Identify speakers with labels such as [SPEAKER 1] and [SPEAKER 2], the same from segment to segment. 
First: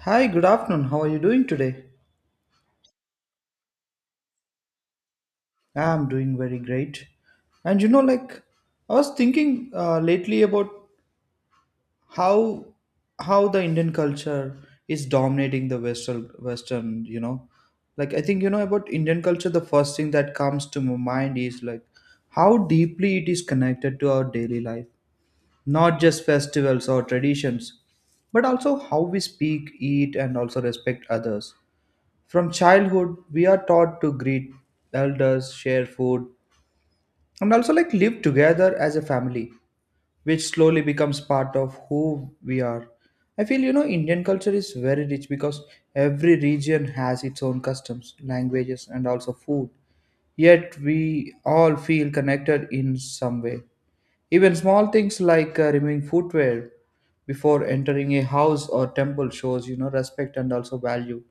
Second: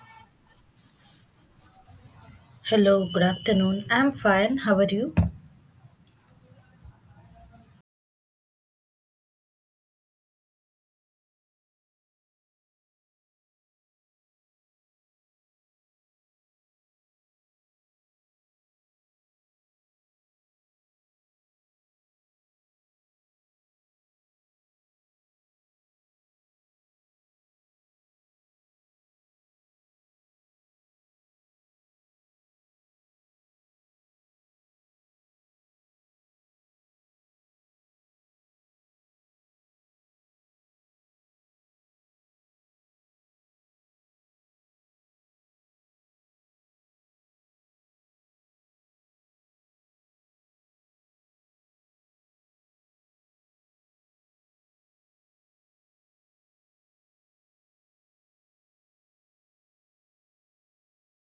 [SPEAKER 1] Hi, good afternoon. How are you doing today?
[SPEAKER 2] Hello, good afternoon. I'm fine. How are you?
[SPEAKER 1] I'm doing very great. And you know, like I was thinking lately about how how the Indian culture is dominating the Western. I think you know about Indian culture. The first thing that comes to my mind is like how deeply it is connected to our daily life, not just festivals or traditions, but also how we speak, eat, and also respect others. From childhood, we are taught to greet elders, share food, and also like live together as a family, which slowly becomes part of who we are. I feel you know Indian culture is very rich because every region has its own customs, languages, and also food. Yet we all feel connected in some way. Even small things like removing footwear before entering a house or temple shows you know respect and also value.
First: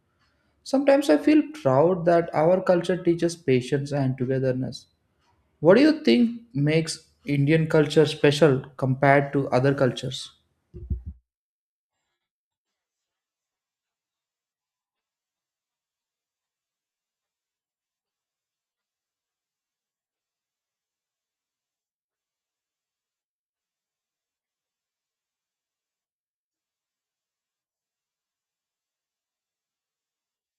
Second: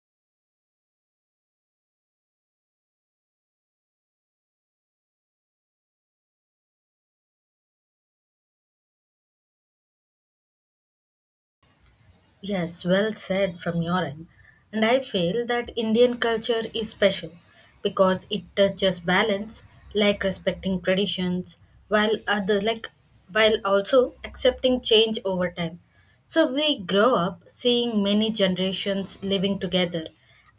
[SPEAKER 1] Sometimes I feel proud that our culture teaches patience and togetherness. What do you think makes Indian culture special compared to other cultures?
[SPEAKER 2] Yes, well said from your end. And I feel that Indian culture is special because it touches balance, like respecting traditions, while other like while also accepting change over time. So we grow up seeing many generations living together,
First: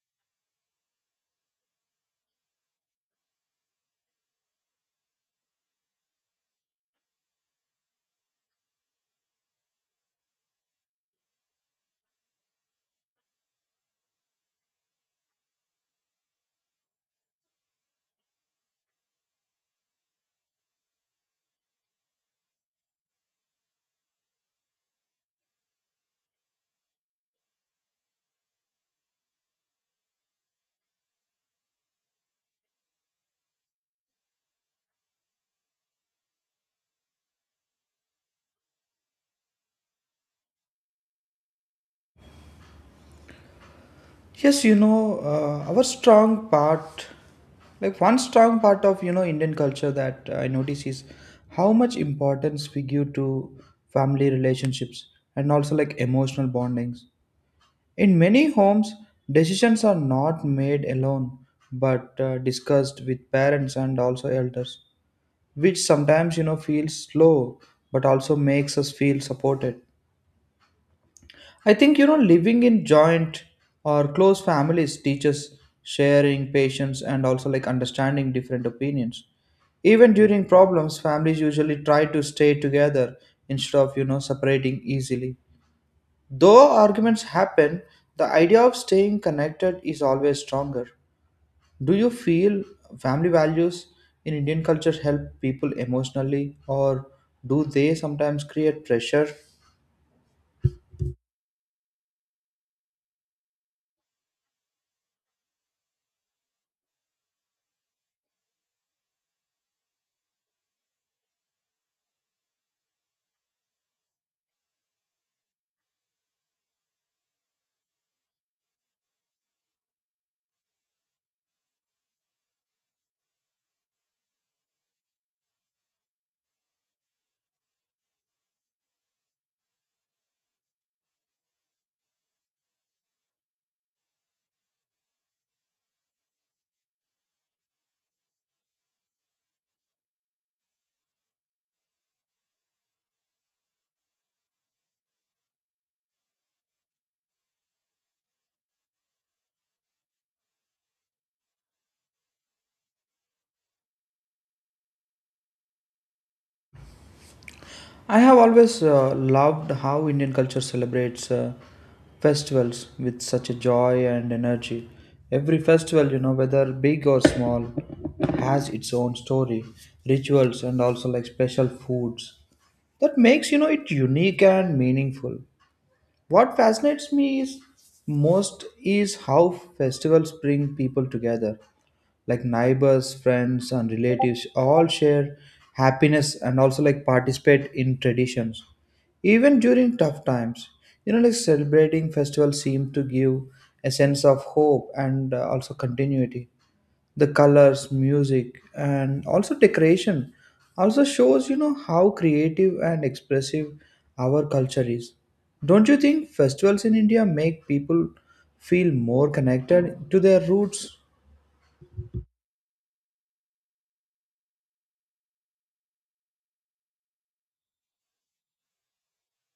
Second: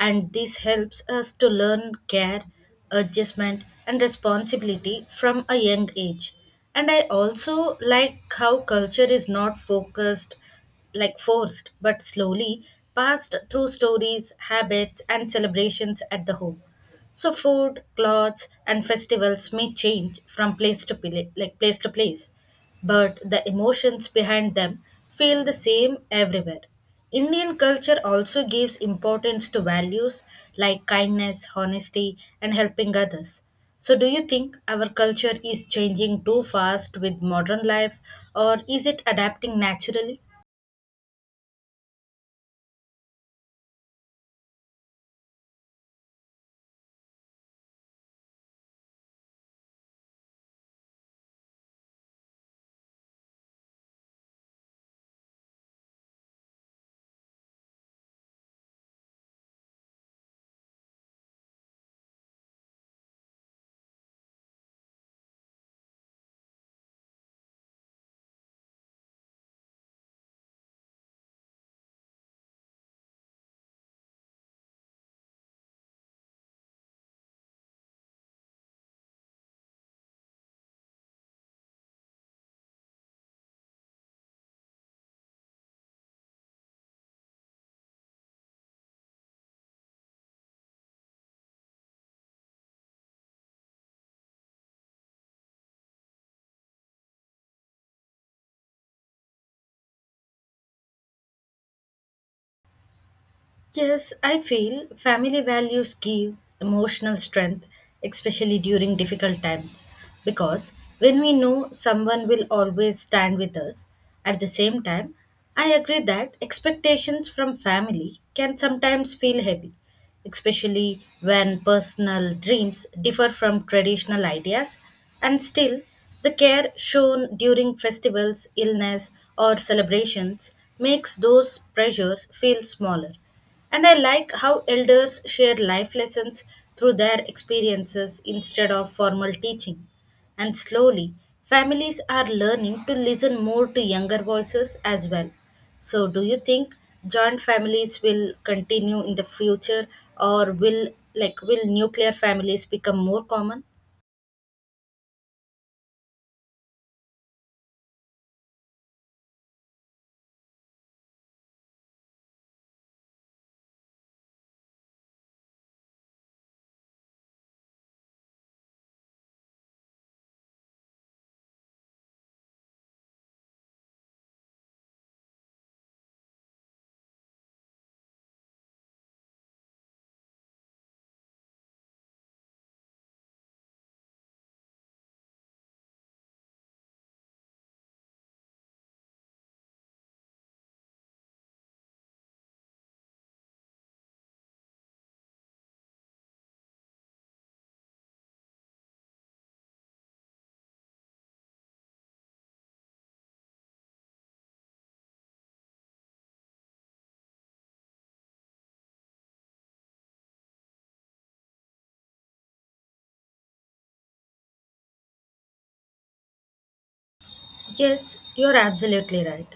[SPEAKER 2] and this helps us to learn care, adjustment, and responsibility from a young age. And I also like how culture is not focused forced but slowly passed through stories, habits, and celebrations at the home. So food, clothes, and festivals may change from place to pla- like place to place, but the emotions behind them feel the same everywhere. Indian culture also gives importance to values like kindness, honesty, and helping others. So, do you think our culture is changing too fast with modern life, or is it adapting naturally?
[SPEAKER 1] Yes, you know, like one strong part of, you know, Indian culture that I notice is how much importance we give to family relationships and also like emotional bondings. In many homes, decisions are not made alone but discussed with parents and also elders, which sometimes you know feels slow but also makes us feel supported. I think you know living in joint or close families teaches sharing, patience, and also like understanding different opinions. Even during problems, families usually try to stay together instead of you know separating easily. Though arguments happen, the idea of staying connected is always stronger. Do you feel family values in Indian culture help people emotionally, or do they sometimes create pressure?
[SPEAKER 2] Yes, I feel family values give emotional strength, especially during difficult times, because when we know someone will always stand with us, at the same time, I agree that expectations from family can sometimes feel heavy especially when personal dreams differ from traditional ideas, and still, the care shown during festivals, illness, or celebrations makes those pressures feel smaller. And I like how elders share life lessons through their experiences instead of formal teaching. And slowly, families are learning to listen more to younger voices as well. So, do you think joint families will continue in the future or will nuclear families become more common?
[SPEAKER 1] I have always loved how Indian culture celebrates festivals with such a joy and energy. Every festival, you know, whether big or small, has its own story, rituals, and also like special foods that makes you know it unique and meaningful. What fascinates me is most is how festivals bring people together, like neighbors, friends, and relatives all share happiness and also like participate in traditions, even during tough times. You know, like celebrating festivals seem to give a sense of hope and also continuity. The colors, music, and also decoration also shows you know how creative and expressive our culture is. Don't you think festivals in India make people feel more connected to their roots?
[SPEAKER 2] Yes, you're absolutely right.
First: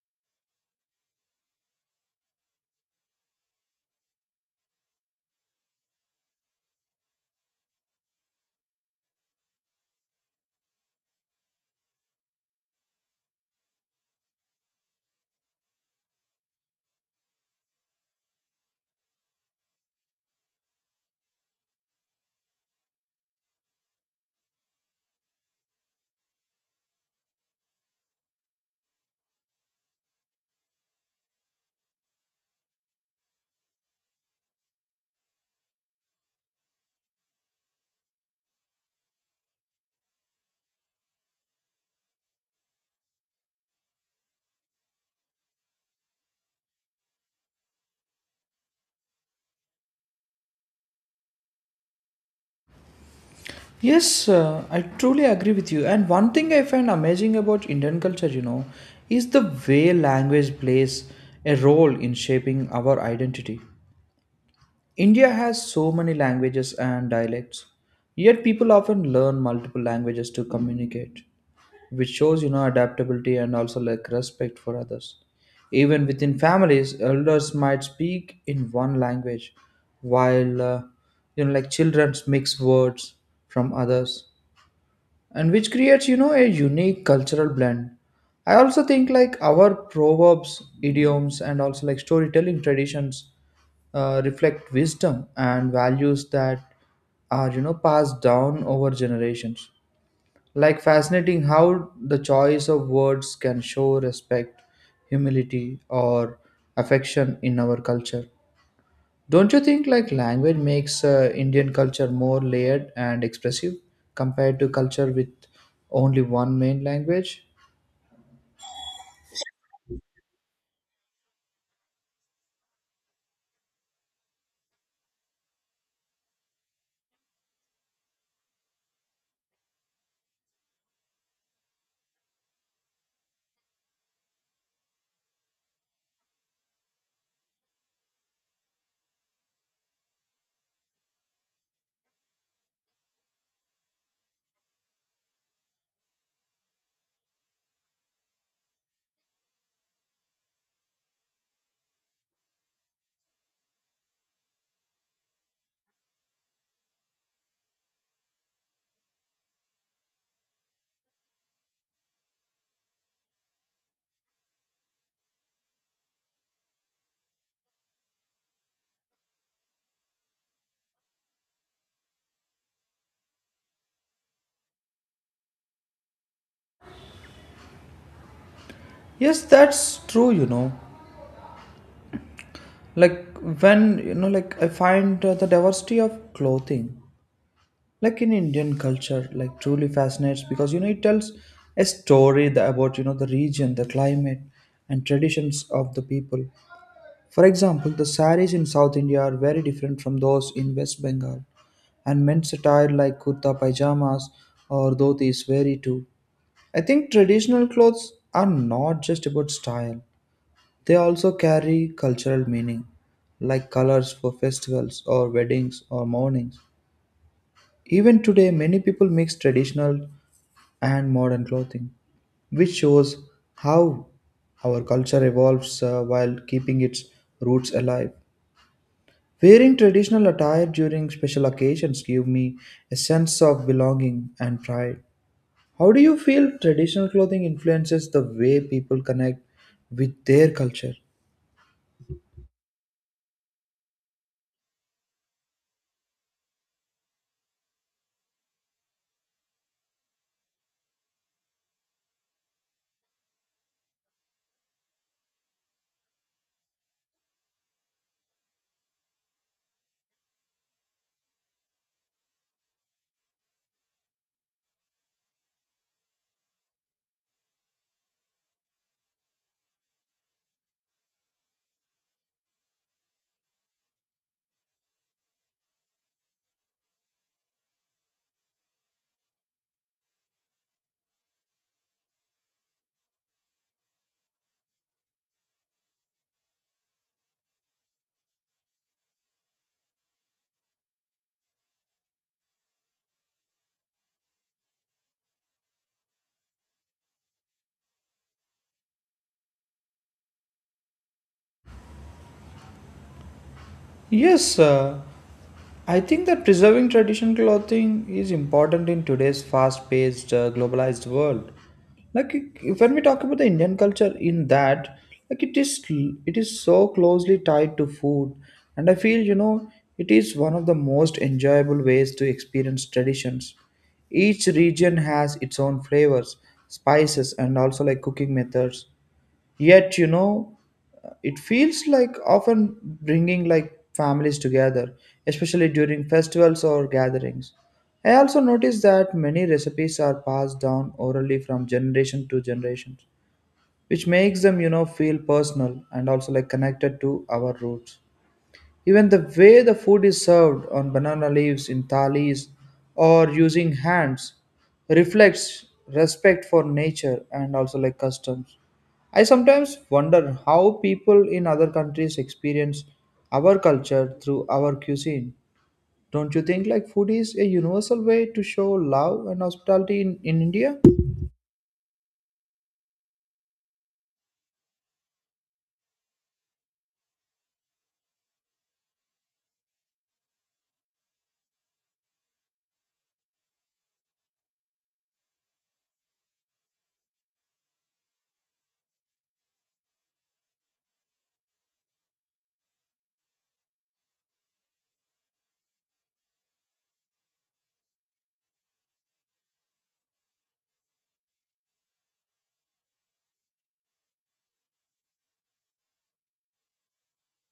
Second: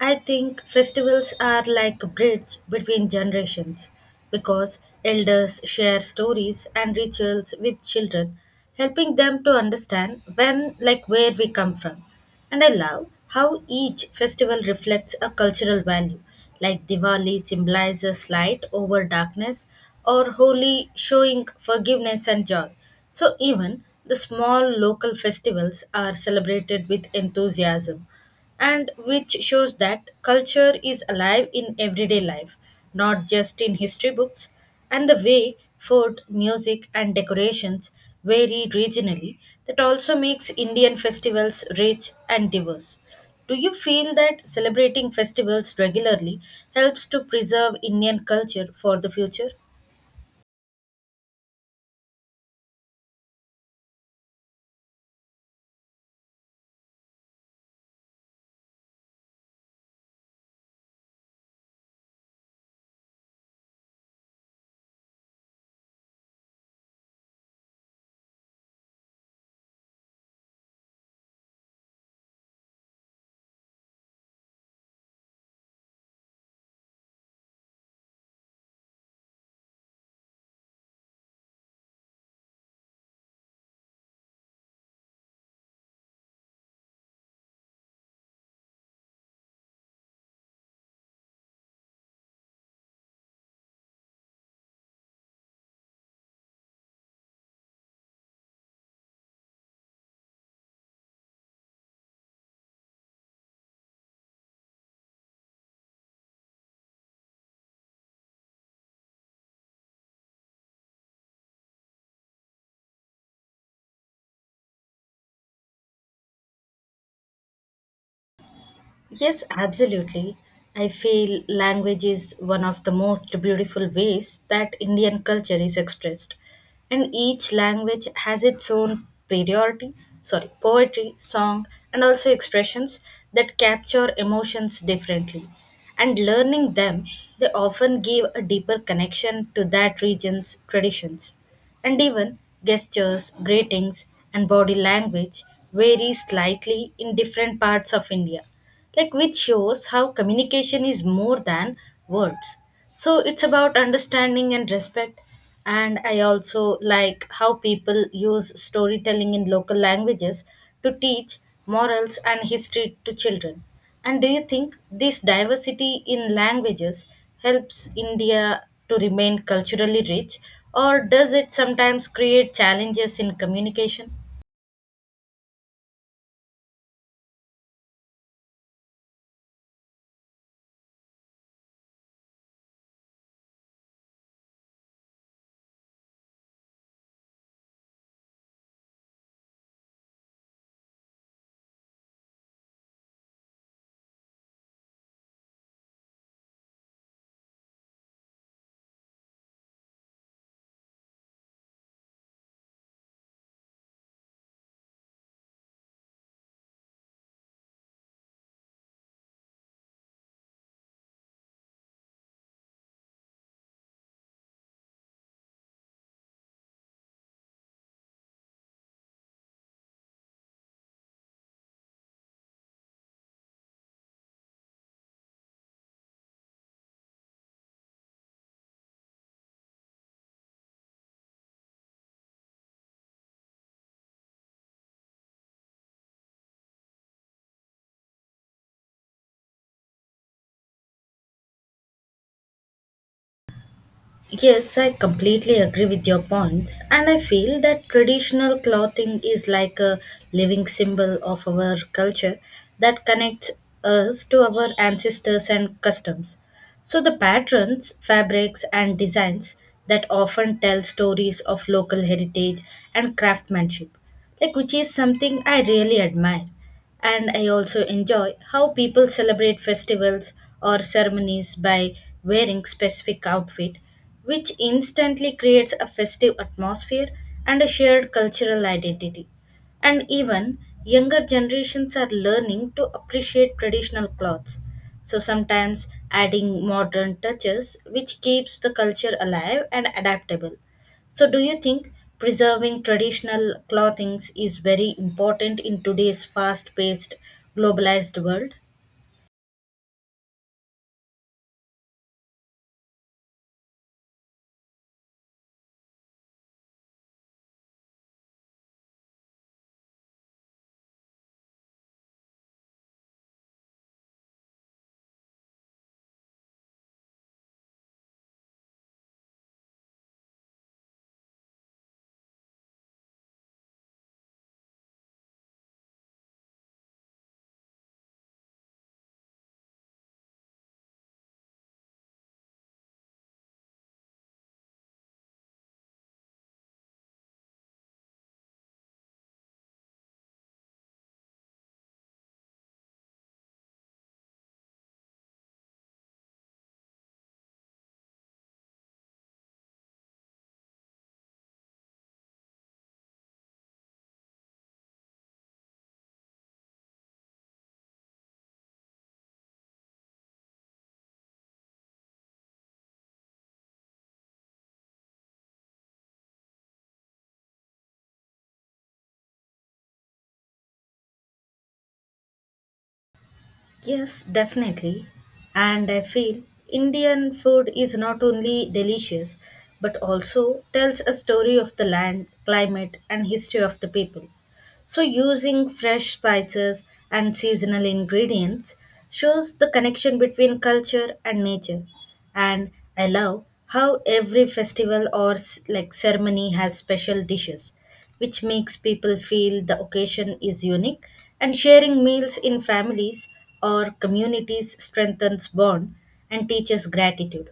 [SPEAKER 2] I think festivals are like a bridge between generations because elders share stories and rituals with children, helping them to understand where we come from. And I love how each festival reflects a cultural value, like Diwali symbolizes light over darkness, or Holi showing forgiveness and joy. So even the small local festivals are celebrated with enthusiasm and which shows that culture is alive in everyday life, not just in history books. And the way food, music, and decorations vary regionally, that also makes Indian festivals rich and diverse. Do you feel that celebrating festivals regularly helps to preserve Indian culture for the future?
[SPEAKER 1] Yes, I truly agree with you. And one thing I find amazing about Indian culture, you know, is the way language plays a role in shaping our identity. India has so many languages and dialects, yet people often learn multiple languages to communicate, which shows you know adaptability and also like respect for others. Even within families, elders might speak in one language, while you know like children mix words from others, and which creates you know a unique cultural blend. I also think like our proverbs, idioms, and also like storytelling traditions reflect wisdom and values that are you know passed down over generations. Like fascinating how the choice of words can show respect, humility, or affection in our culture. Don't you think like language makes Indian culture more layered and expressive compared to culture with only one main language?
[SPEAKER 2] Yes, absolutely. I feel language is one of the most beautiful ways that Indian culture is expressed. And each language has its own priority, sorry, poetry, song, and also expressions that capture emotions differently. And learning them, they often give a deeper connection to that region's traditions and even gestures, greetings, and body language vary slightly in different parts of India, like which shows how communication is more than words. So it's about understanding and respect. And I also like how people use storytelling in local languages to teach morals and history to children. And do you think this diversity in languages helps India to remain culturally rich, or does it sometimes create challenges in communication?
[SPEAKER 1] Yes, that's true, you know. Like, I find the diversity of clothing like in Indian culture like truly fascinates because you know it tells a story about you know the region, the climate, and traditions of the people. For example, the saris in South India are very different from those in West Bengal, and men's attire like kurta pajamas or dhotis vary too. I think traditional clothes are not just about style, they also carry cultural meaning, like colors for festivals or weddings or mournings. Even today, many people mix traditional and modern clothing, which shows how our culture evolves while keeping its roots alive. Wearing traditional attire during special occasions give me a sense of belonging and pride. How do you feel traditional clothing influences the way people connect with their culture?
[SPEAKER 2] Yes, I completely agree with your points, and I feel that traditional clothing is like a living symbol of our culture that connects us to our ancestors and customs. So, the patterns, fabrics, and designs that often tell stories of local heritage and craftsmanship, like which is something I really admire. And I also enjoy how people celebrate festivals or ceremonies by wearing specific outfit, which instantly creates a festive atmosphere and a shared cultural identity. And even younger generations are learning to appreciate traditional clothes. So sometimes adding modern touches, which keeps the culture alive and adaptable. So, do you think preserving traditional clothings is very important in today's fast paced, globalized world?
[SPEAKER 1] Yes, I think that preserving traditional clothing is important in today's fast paced, globalized world. Like when we talk about the Indian culture in that, like it is so closely tied to food, and I feel you know it is one of the most enjoyable ways to experience traditions. Each region has its own flavors, spices, and also like cooking methods. Yet, you know, it feels like often bringing like families together, especially during festivals or gatherings. I also noticed that many recipes are passed down orally from generation to generation, which makes them, you know, feel personal and also like connected to our roots. Even the way the food is served on banana leaves in thalis or using hands reflects respect for nature and also like customs. I sometimes wonder how people in other countries experience our culture through our cuisine. Don't you think like food is a universal way to show love and hospitality in India?
[SPEAKER 2] Yes, definitely. And I feel Indian food is not only delicious but also tells a story of the land, climate, and history of the people. So, using fresh spices and seasonal ingredients shows the connection between culture and nature. And I love how every festival or ceremony has special dishes which makes people feel the occasion is unique and sharing meals in families or communities strengthens bond and teaches gratitude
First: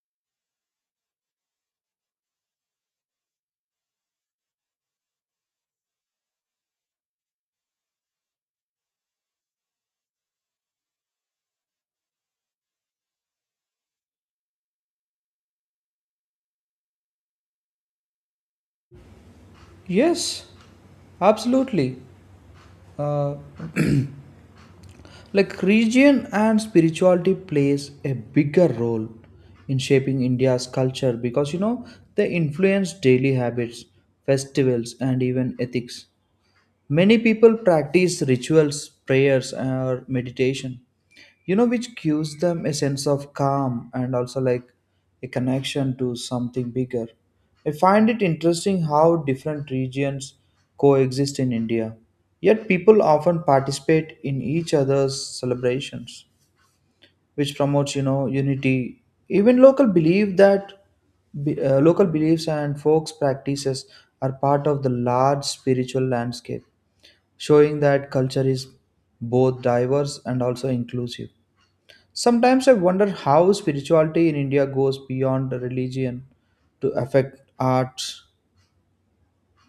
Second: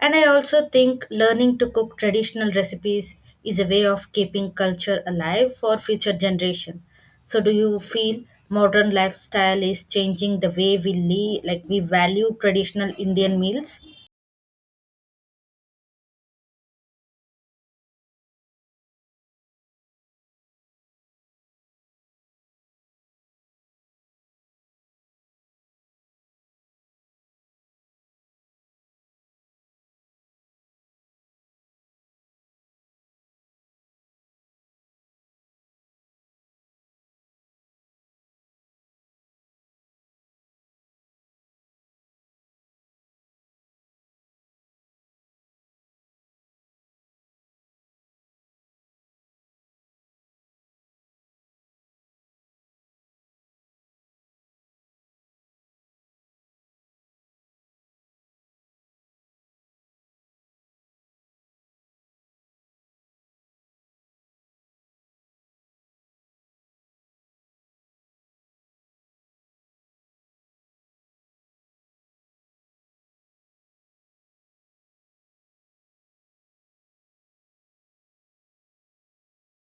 [SPEAKER 2] and I also think learning to cook traditional recipes is a way of keeping culture alive for future generation. So do you feel modern lifestyle is changing the way we live, we value traditional Indian meals?
[SPEAKER 1] Yes, absolutely. Uh, like religion and spirituality plays a bigger role in shaping India's culture because you know they influence daily habits, festivals, and even ethics. Many people practice rituals, prayers, or meditation, you know, which gives them a sense of calm and also like a connection to something bigger. I find it interesting how different regions coexist in India, yet people often participate in each other's celebrations, which promotes, you know, unity. Even local beliefs and folks practices are part of the large spiritual landscape, showing that culture is both diverse and also inclusive. Sometimes I wonder how spirituality in India goes beyond religion to affect arts,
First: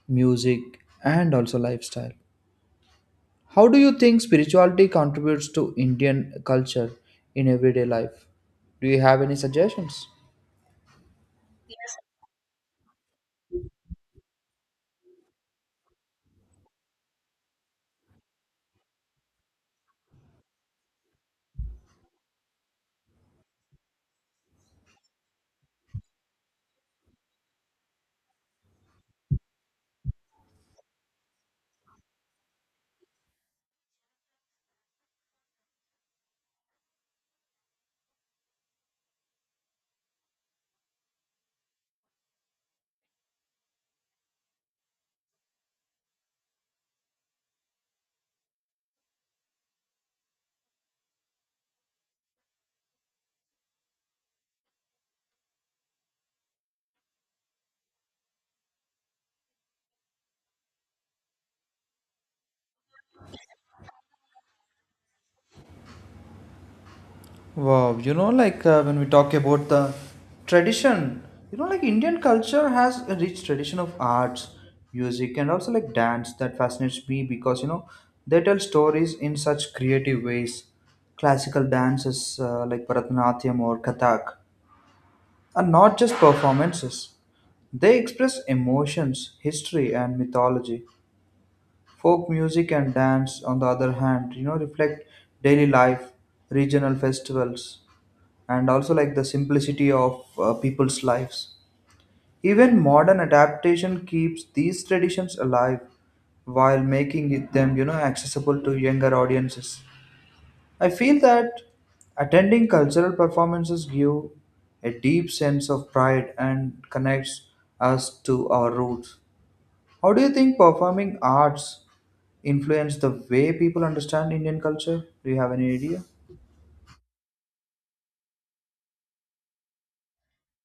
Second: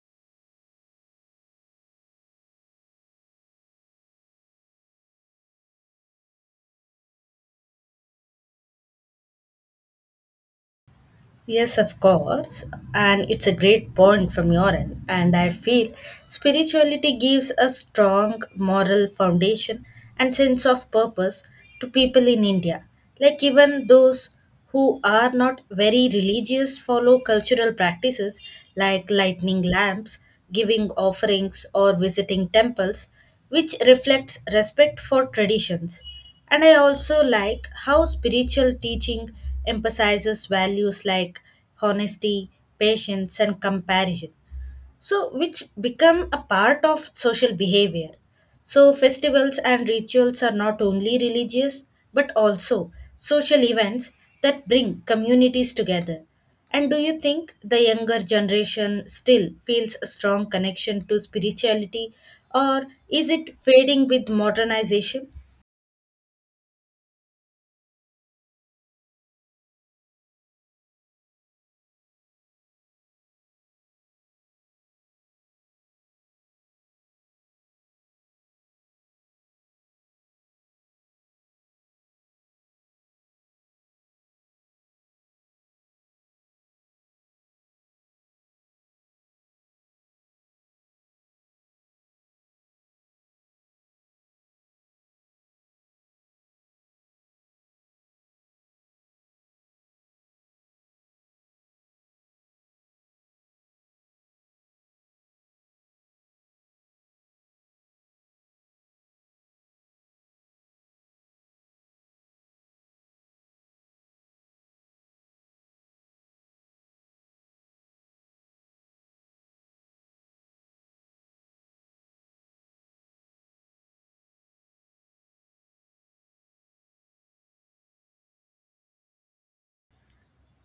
[SPEAKER 1] music, and also lifestyle. How do you think spirituality contributes to Indian culture in everyday life? Do you have any suggestions?
[SPEAKER 2] Yes, of course. And it's a great point from your end. And I feel spirituality gives a strong moral foundation and sense of purpose to people in India. Like, even those who are not very religious follow cultural practices like lighting lamps, giving offerings, or visiting temples which reflects respect for traditions. And I also like how spiritual teaching emphasizes values like honesty, patience, and comparison so which become a part of social behavior so festivals and rituals are not only religious but also social events that bring communities together and do you think the younger generation still feels a strong connection to spirituality or is it fading with modernization?
[SPEAKER 1] Wow, you know, like when we talk about the tradition, you know, like Indian culture has a rich tradition of arts, music, and also like dance that fascinates me because you know they tell stories in such creative ways. Classical dances like Bharatanatyam or Kathak are not just performances; they express emotions, history, and mythology. Folk music and dance, on the other hand, you know, reflect daily life, regional festivals, and also like the simplicity of people's lives. Even modern adaptation keeps these traditions alive while making them you know accessible to younger audiences. I feel that attending cultural performances give a deep sense of pride and connects us to our roots. How do you think performing arts influence the way people understand Indian culture? Do you have any idea?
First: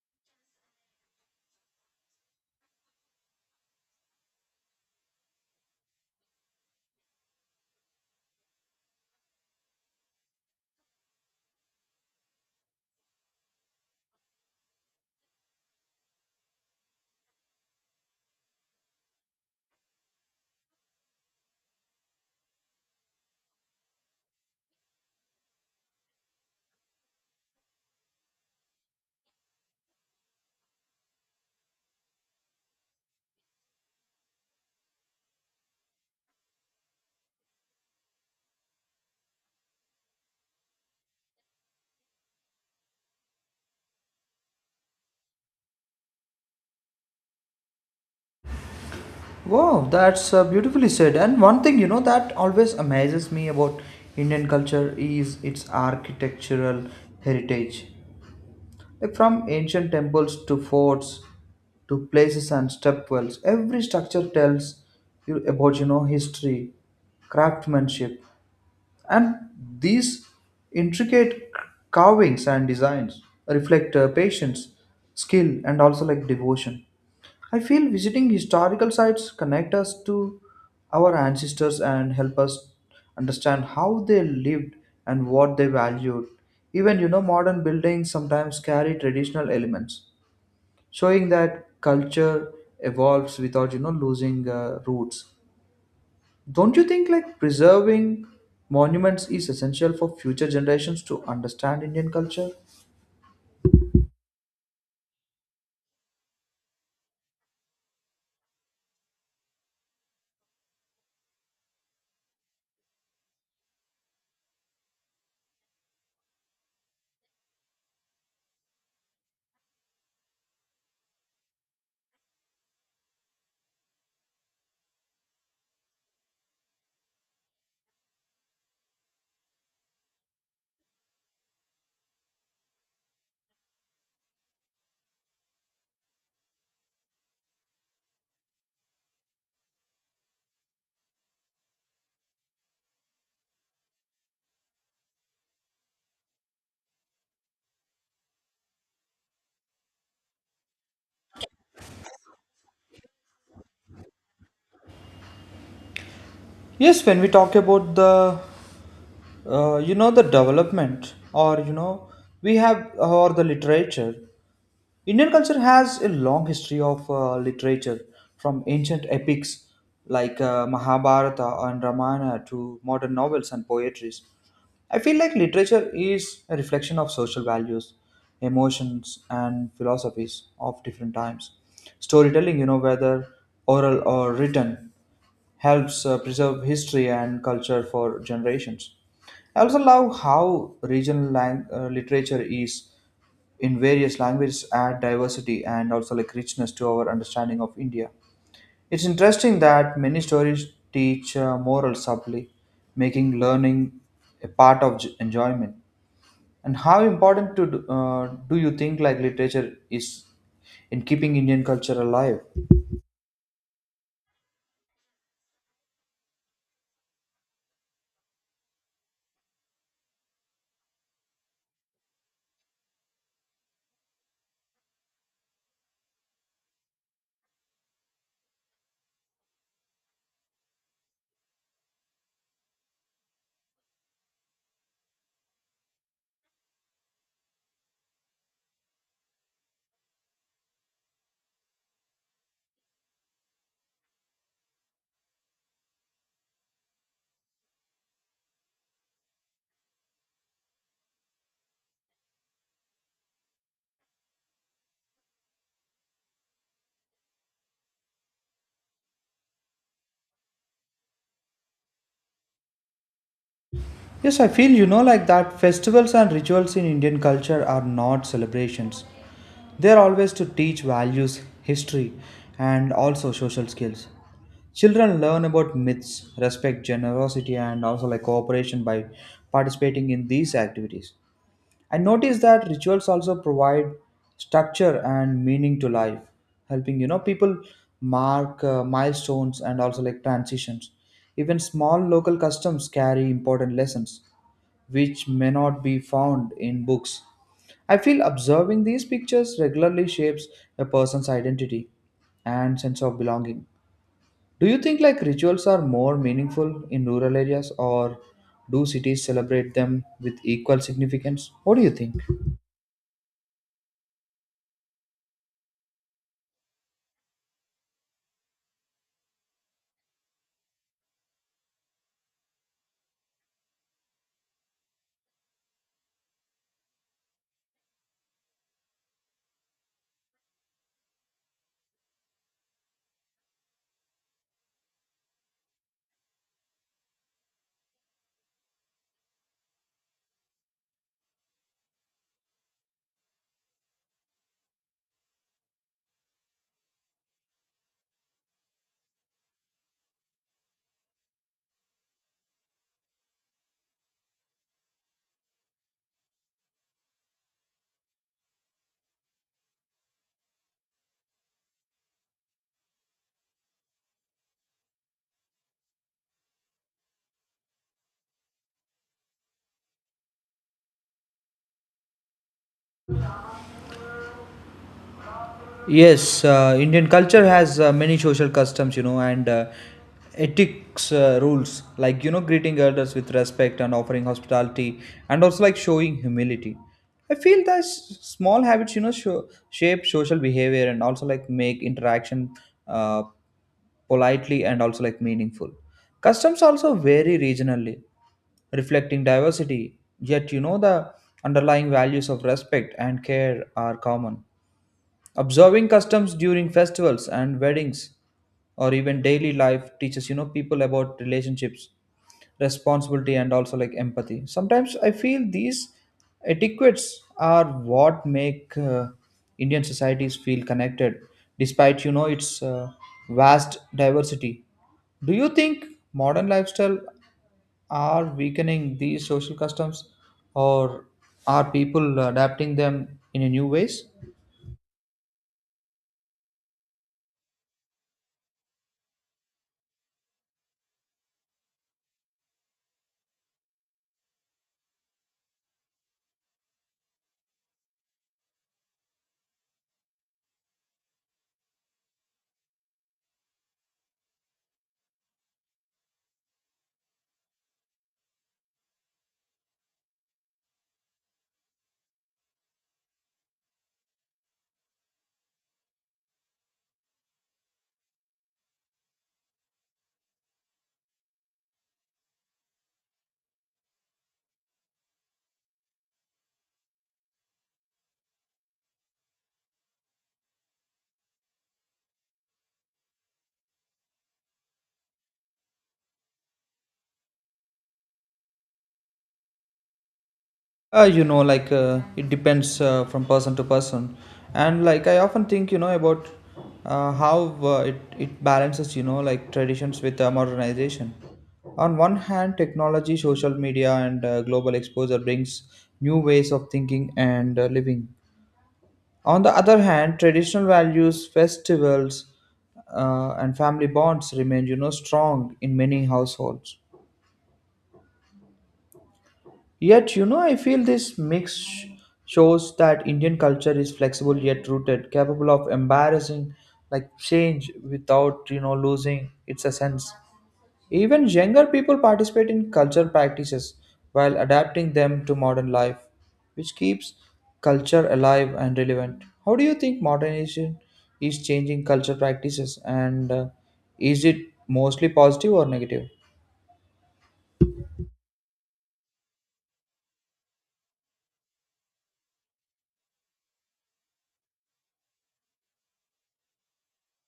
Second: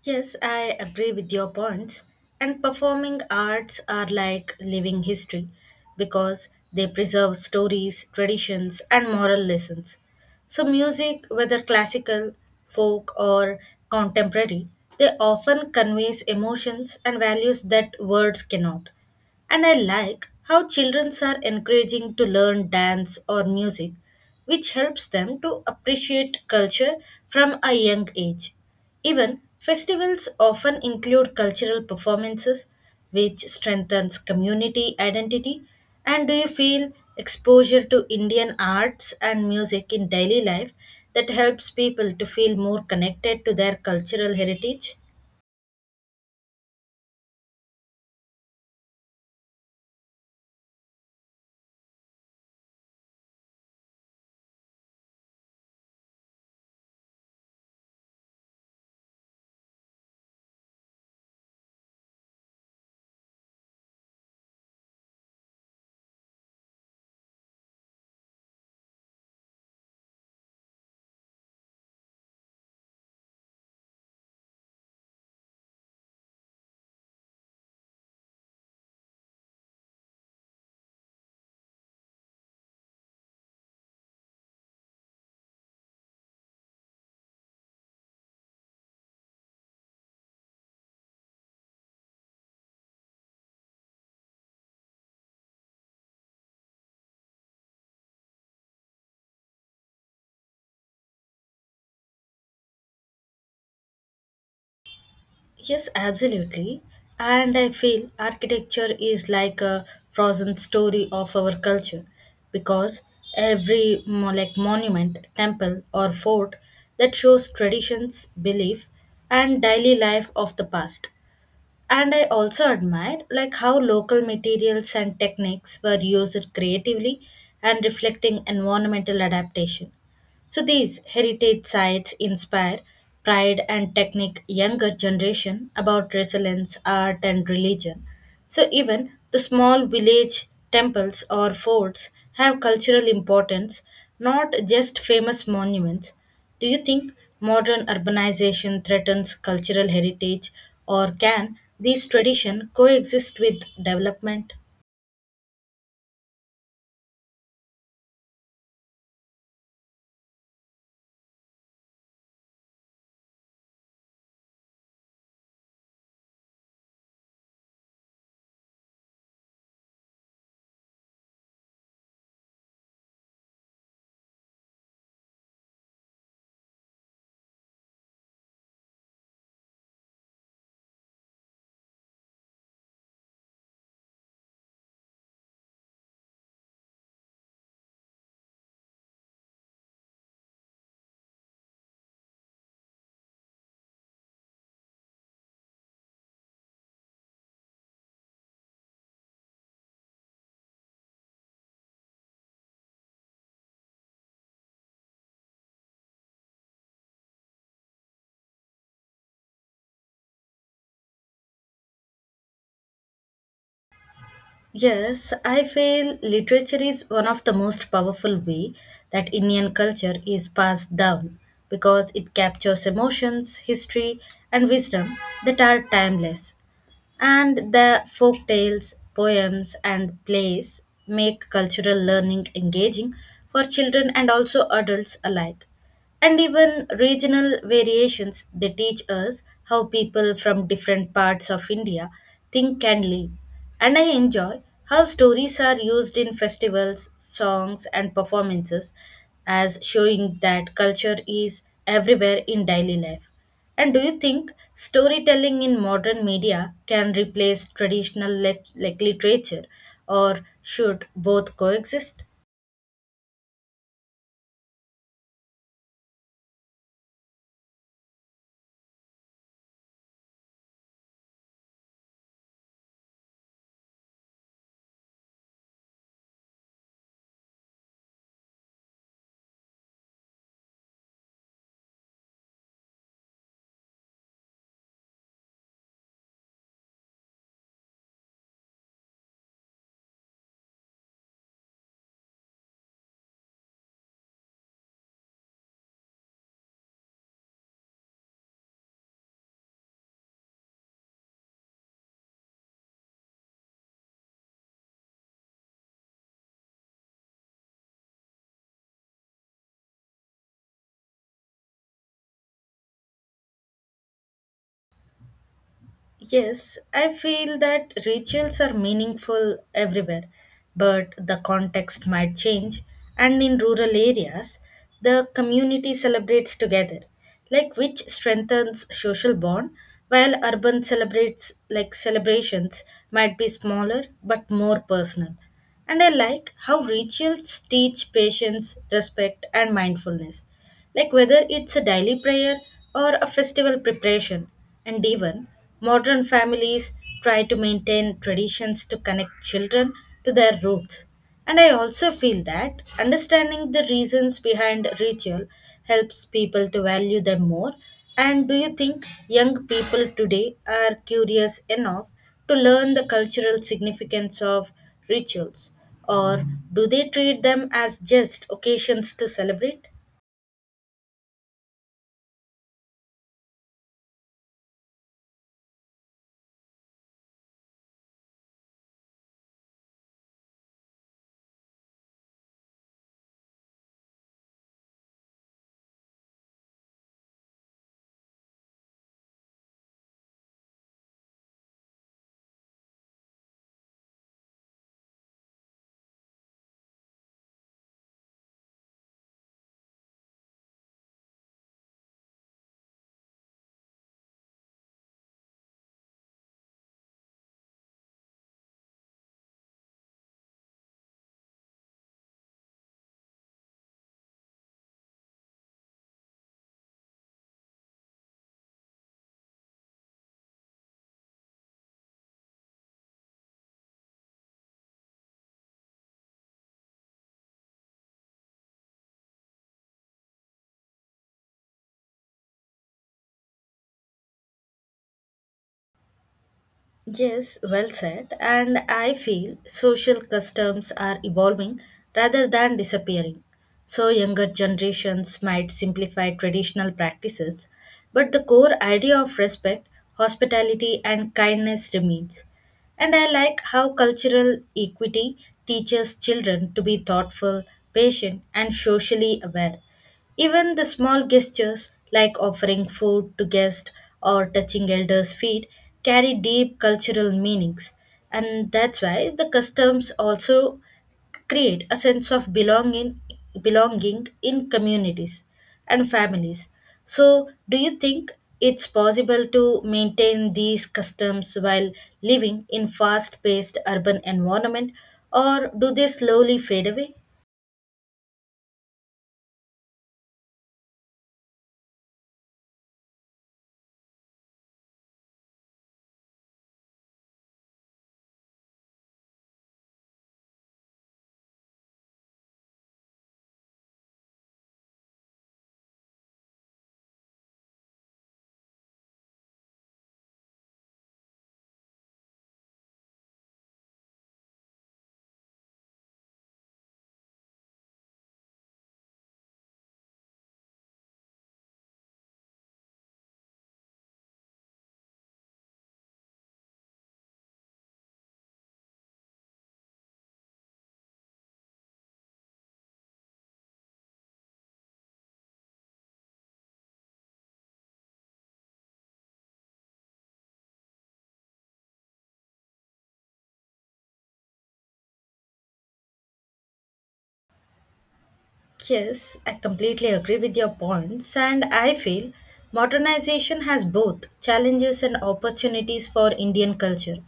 [SPEAKER 2] Yes, I agree with your points. And performing arts are like living history because they preserve stories, traditions, and moral lessons. So, music, whether classical, folk, or contemporary, they often conveys emotions and values that words cannot. And I like how children are encouraging to learn dance or music which helps them to appreciate culture from a young age. Even festivals often include cultural performances, which strengthens community identity. And do you feel exposure to Indian arts and music in daily life that helps people to feel more connected to their cultural heritage?
[SPEAKER 1] Wow, that's beautifully said. And one thing you know that always amazes me about Indian culture is its architectural heritage. Like from ancient temples to forts to places and stepwells, every structure tells you about you know history, craftsmanship, and these intricate carvings and designs reflect patience, skill, and also like devotion. I feel visiting historical sites connect us to our ancestors and help us understand how they lived and what they valued. Even you know modern buildings sometimes carry traditional elements, showing that culture evolves without you know losing roots. Don't you think like preserving monuments is essential for future generations to understand Indian culture?
[SPEAKER 2] Yes, absolutely. And I feel architecture is like a frozen story of our culture because every monument, temple or fort that shows traditions, belief and daily life of the past and I also admired like how local materials and techniques were used creatively and reflecting environmental adaptation. So these heritage sites inspire pride and technique younger generation about resilience, art and religion. So even the small village temples or forts have cultural importance, not just famous monuments. Do you think modern urbanization threatens cultural heritage or can these traditions coexist with development?
[SPEAKER 1] Yes, when we talk about the, you know, the development or, you know, we have, or the literature, Indian culture has a long history of literature, from ancient epics like Mahabharata and Ramayana to modern novels and poetries. I feel like literature is a reflection of social values, emotions, and philosophies of different times. Storytelling, you know, whether oral or written, helps preserve history and culture for generations. I also love how regional literature is in various languages add diversity and also like richness to our understanding of India. It's interesting that many stories teach moral subtly, making learning a part of enjoyment. And how important do you think like literature is in keeping Indian culture alive?
[SPEAKER 2] Yes, I feel literature is one of the most powerful way that Indian culture is passed down because it captures emotions, history and wisdom that are timeless. And the folk tales, poems, and plays make cultural learning engaging for children and also adults alike. And even regional variations, they teach us how people from different parts of India think and live. And I enjoy how stories are used in festivals, songs, and performances as showing that culture is everywhere in daily life. And do you think storytelling in modern media can replace traditional literature, or should both coexist?
[SPEAKER 1] Yes, I feel you know like that festivals and rituals in Indian culture are not celebrations. They are always to teach values, history, and also social skills. Children learn about myths, respect, generosity, and also like cooperation by participating in these activities. I notice that rituals also provide structure and meaning to life, helping you know people mark milestones and also like transitions. Even small local customs carry important lessons which may not be found in books. I feel observing these pictures regularly shapes a person's identity and sense of belonging. Do you think like rituals are more meaningful in rural areas or do cities celebrate them with equal significance? What do you think?
[SPEAKER 2] Yes, I feel that rituals are meaningful everywhere, but the context might change. And in rural areas, the community celebrates together, like which strengthens social bond, while urban celebrates like celebrations might be smaller but more personal. And I like how rituals teach patience, respect, and mindfulness like whether it's a daily prayer or a festival preparation. And even modern families try to maintain traditions to connect children to their roots. And I also feel that understanding the reasons behind ritual helps people to value them more. And do you think young people today are curious enough to learn the cultural significance of rituals? Or do they treat them as just occasions to celebrate?
[SPEAKER 1] Yes, Indian culture has many social customs, and ethics rules like greeting elders with respect and offering hospitality, and also like showing humility. I feel that small habits, shape social behavior and also like make interaction uh, politely and also like meaningful. Customs also vary regionally, reflecting diversity. Yet the underlying values of respect and care are common. Observing customs during festivals and weddings or even daily life teaches people about relationships, responsibility and also like empathy. Sometimes I feel these etiquettes are what make Indian societies feel connected despite its vast diversity. Do you think modern lifestyle are weakening these social customs or are people adapting them in a new ways?
[SPEAKER 2] Yes, well said. And I feel social customs are evolving rather than disappearing. So, younger generations might simplify traditional practices, but the core idea of respect, hospitality, and kindness remains. And I like how cultural equity teaches children to be thoughtful, patient, and socially aware. Even the small gestures, like offering food to guests or touching elders' feet, carry deep cultural meanings. And that's why the customs also create a sense of belonging, belonging in communities and families. So, do you think it's possible to maintain these customs while living in fast-paced urban environment, or do they slowly fade away?
[SPEAKER 1] Like, it depends from person to person, and like I often think, about how it balances, like traditions with modernization. On one hand, technology, social media, and global exposure brings new ways of thinking and living. On the other hand, traditional values, festivals, and family bonds remain, strong in many households. Yet, I feel this mix shows that Indian culture is flexible yet rooted, capable of embarrassing like change without, losing its essence. Even younger people participate in culture practices while adapting them to modern life, which keeps culture alive and relevant. How do you think modernization is changing culture practices and is it mostly positive or negative?
[SPEAKER 2] Yes, I completely agree with your points, and I feel modernization has both challenges and opportunities for Indian culture,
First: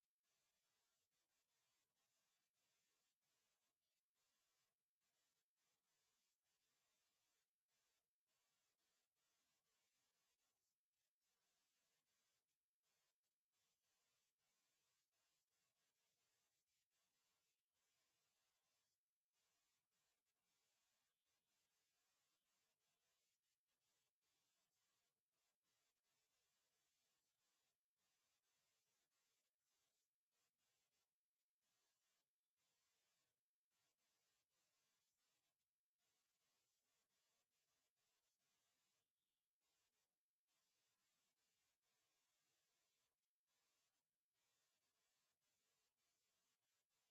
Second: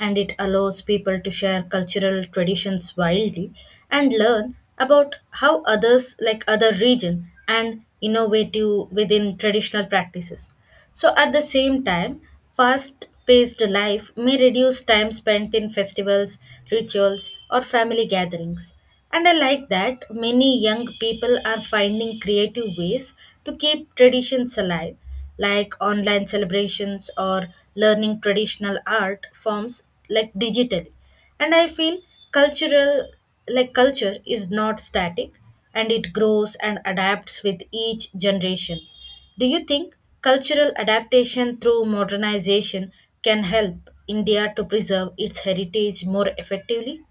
[SPEAKER 2] and it allows people to share cultural traditions wildly and learn about how others like other region and innovative within traditional practices. So at the same time, fast-paced life may reduce time spent in festivals, rituals, or family gatherings and I like that many young people are finding creative ways to keep traditions alive, like online celebrations or learning traditional art forms like digitally. And I feel cultural like culture is not static and it grows and adapts with each generation. Do you think cultural adaptation through modernization can help India to preserve its heritage more effectively?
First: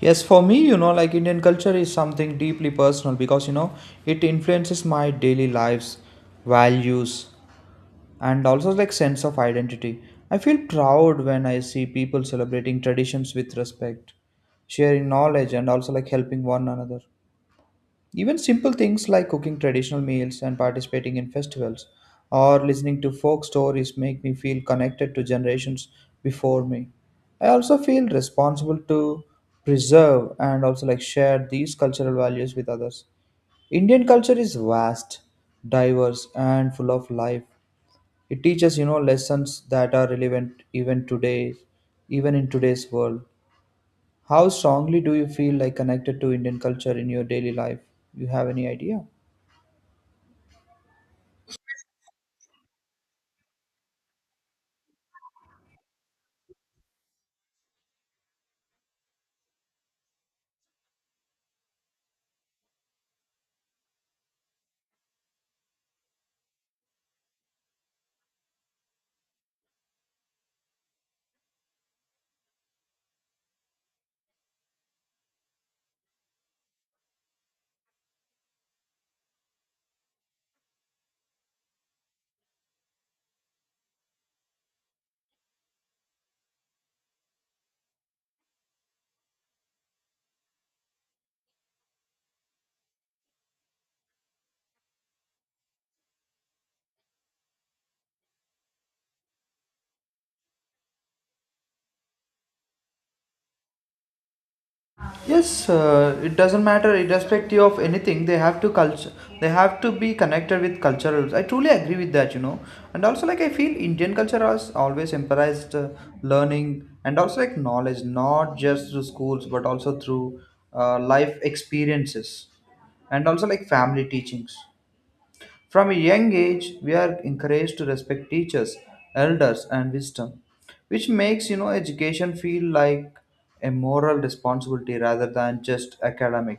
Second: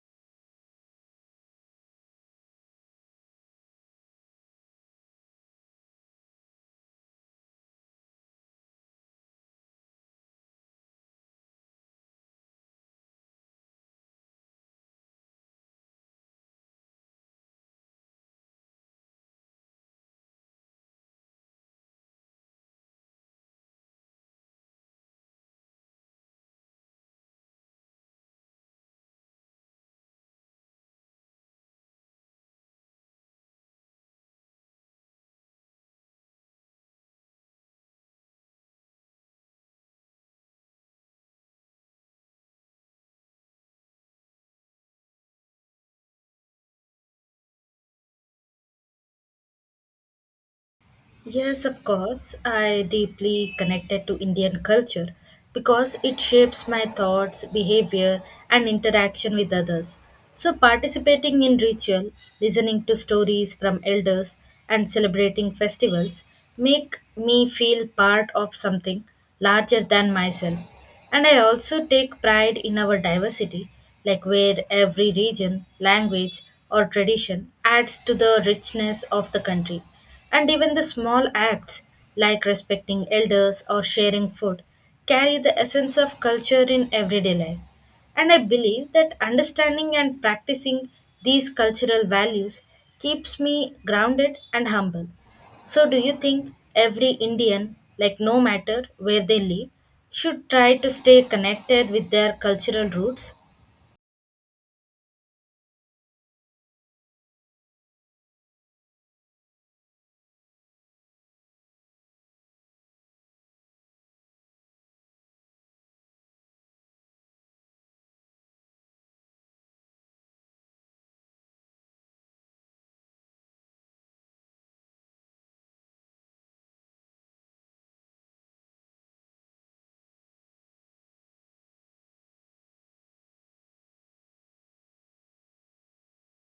[SPEAKER 1] Yes, for me, like Indian culture is something deeply personal because, it influences my daily lives, values, and also like sense of identity. I feel proud when I see people celebrating traditions with respect, sharing knowledge, and also like helping one another. Even simple things like cooking traditional meals and participating in festivals or listening to folk stories make me feel connected to generations before me. I also feel responsible to preserve and also like share these cultural values with others. Indian culture is vast, diverse and full of life. It teaches, lessons that are relevant even today, even in today's world. How strongly do you feel like connected to Indian culture in your daily life? You have any idea?
[SPEAKER 2] Yes, of course. I deeply connected to Indian culture because it shapes my thoughts, behavior, and interaction with others. So, participating in ritual, listening to stories from elders, and celebrating festivals make me feel part of something larger than myself. And I also take pride in our diversity, like where every region, language, or tradition adds to the richness of the country. And even the small acts, like respecting elders or sharing food, carry the essence of culture in everyday life. And I believe that understanding and practicing these cultural values keeps me grounded and humble. So, do you think every Indian, like no matter where they live, should try to stay connected with their cultural roots?
[SPEAKER 1] Yes, it doesn't matter, irrespective of anything. They have to culture. They have to be connected with cultural. I truly agree with that. And also, like I feel Indian culture has always emphasized learning and also like knowledge, not just through schools but also through life experiences and also like family teachings. From a young age, we are encouraged to respect teachers, elders, and wisdom, which makes education feel like a moral responsibility rather than just academic.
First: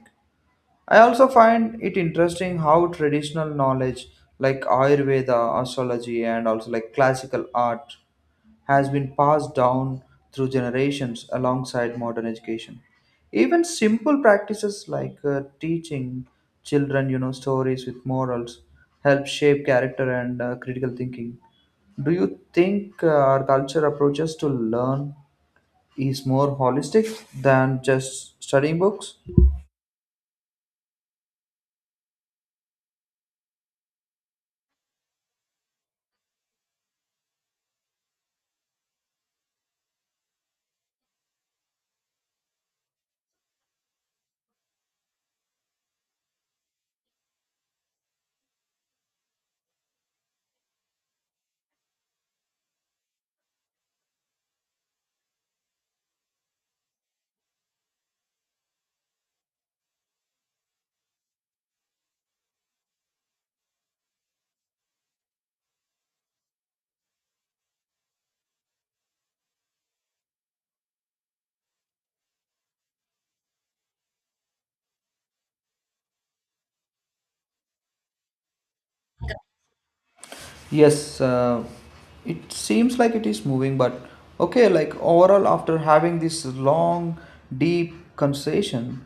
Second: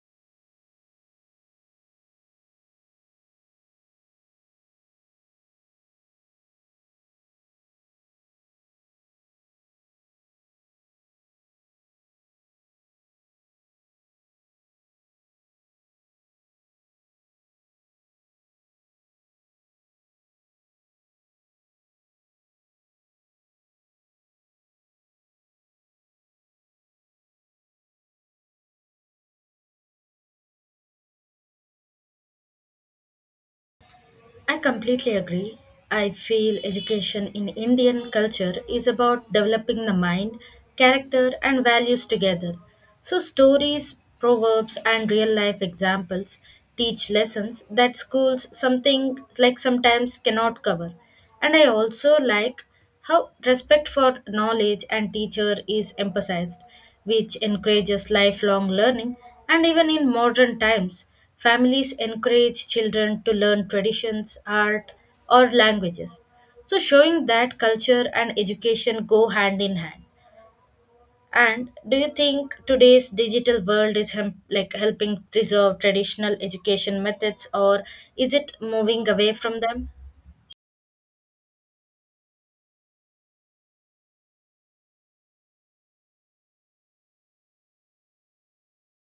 [SPEAKER 1] I also find it interesting how traditional knowledge like Ayurveda, astrology, and also like classical art has been passed down through generations alongside modern education. Even simple practices like teaching children, stories with morals help shape character and critical thinking. Do you think our culture approaches to learn is more holistic than just studying books?
[SPEAKER 2] I completely agree. I feel education in Indian culture is about developing the mind, character, and values together. So, stories, proverbs, and real life examples teach lessons that schools something like sometimes cannot cover. And I also like how respect for knowledge and teacher is emphasized, which encourages lifelong learning, and even in modern times, families encourage children to learn traditions, art, or languages. So, showing that culture and education go hand in hand. And do you think today's digital world is helping preserve traditional education methods, or is it moving away from them?
[SPEAKER 1] Yes, it seems like it is moving, but okay, like overall, after having this long, deep conversation,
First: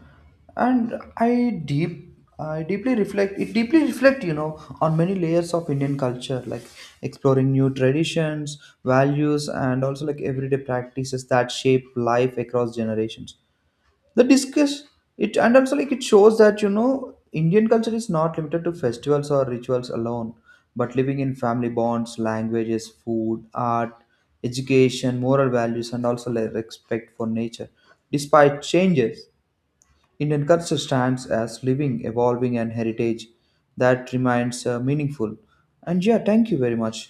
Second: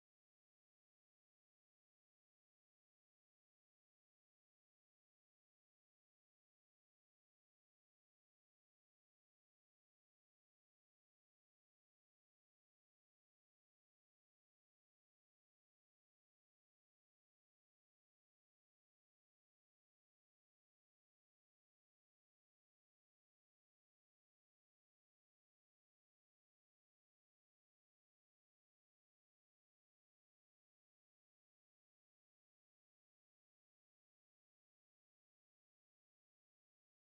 [SPEAKER 1] and I deeply reflect. It deeply reflect, on many layers of Indian culture, like exploring new traditions, values, and also like everyday practices that shape life across generations the discuss it, and also like it shows that Indian culture is not limited to festivals or rituals alone, but living in family bonds, languages, food, art, education, moral values, and also like respect for nature. Despite changes, Indian culture stands as living, evolving and heritage that remains meaningful. And yeah, thank you very much.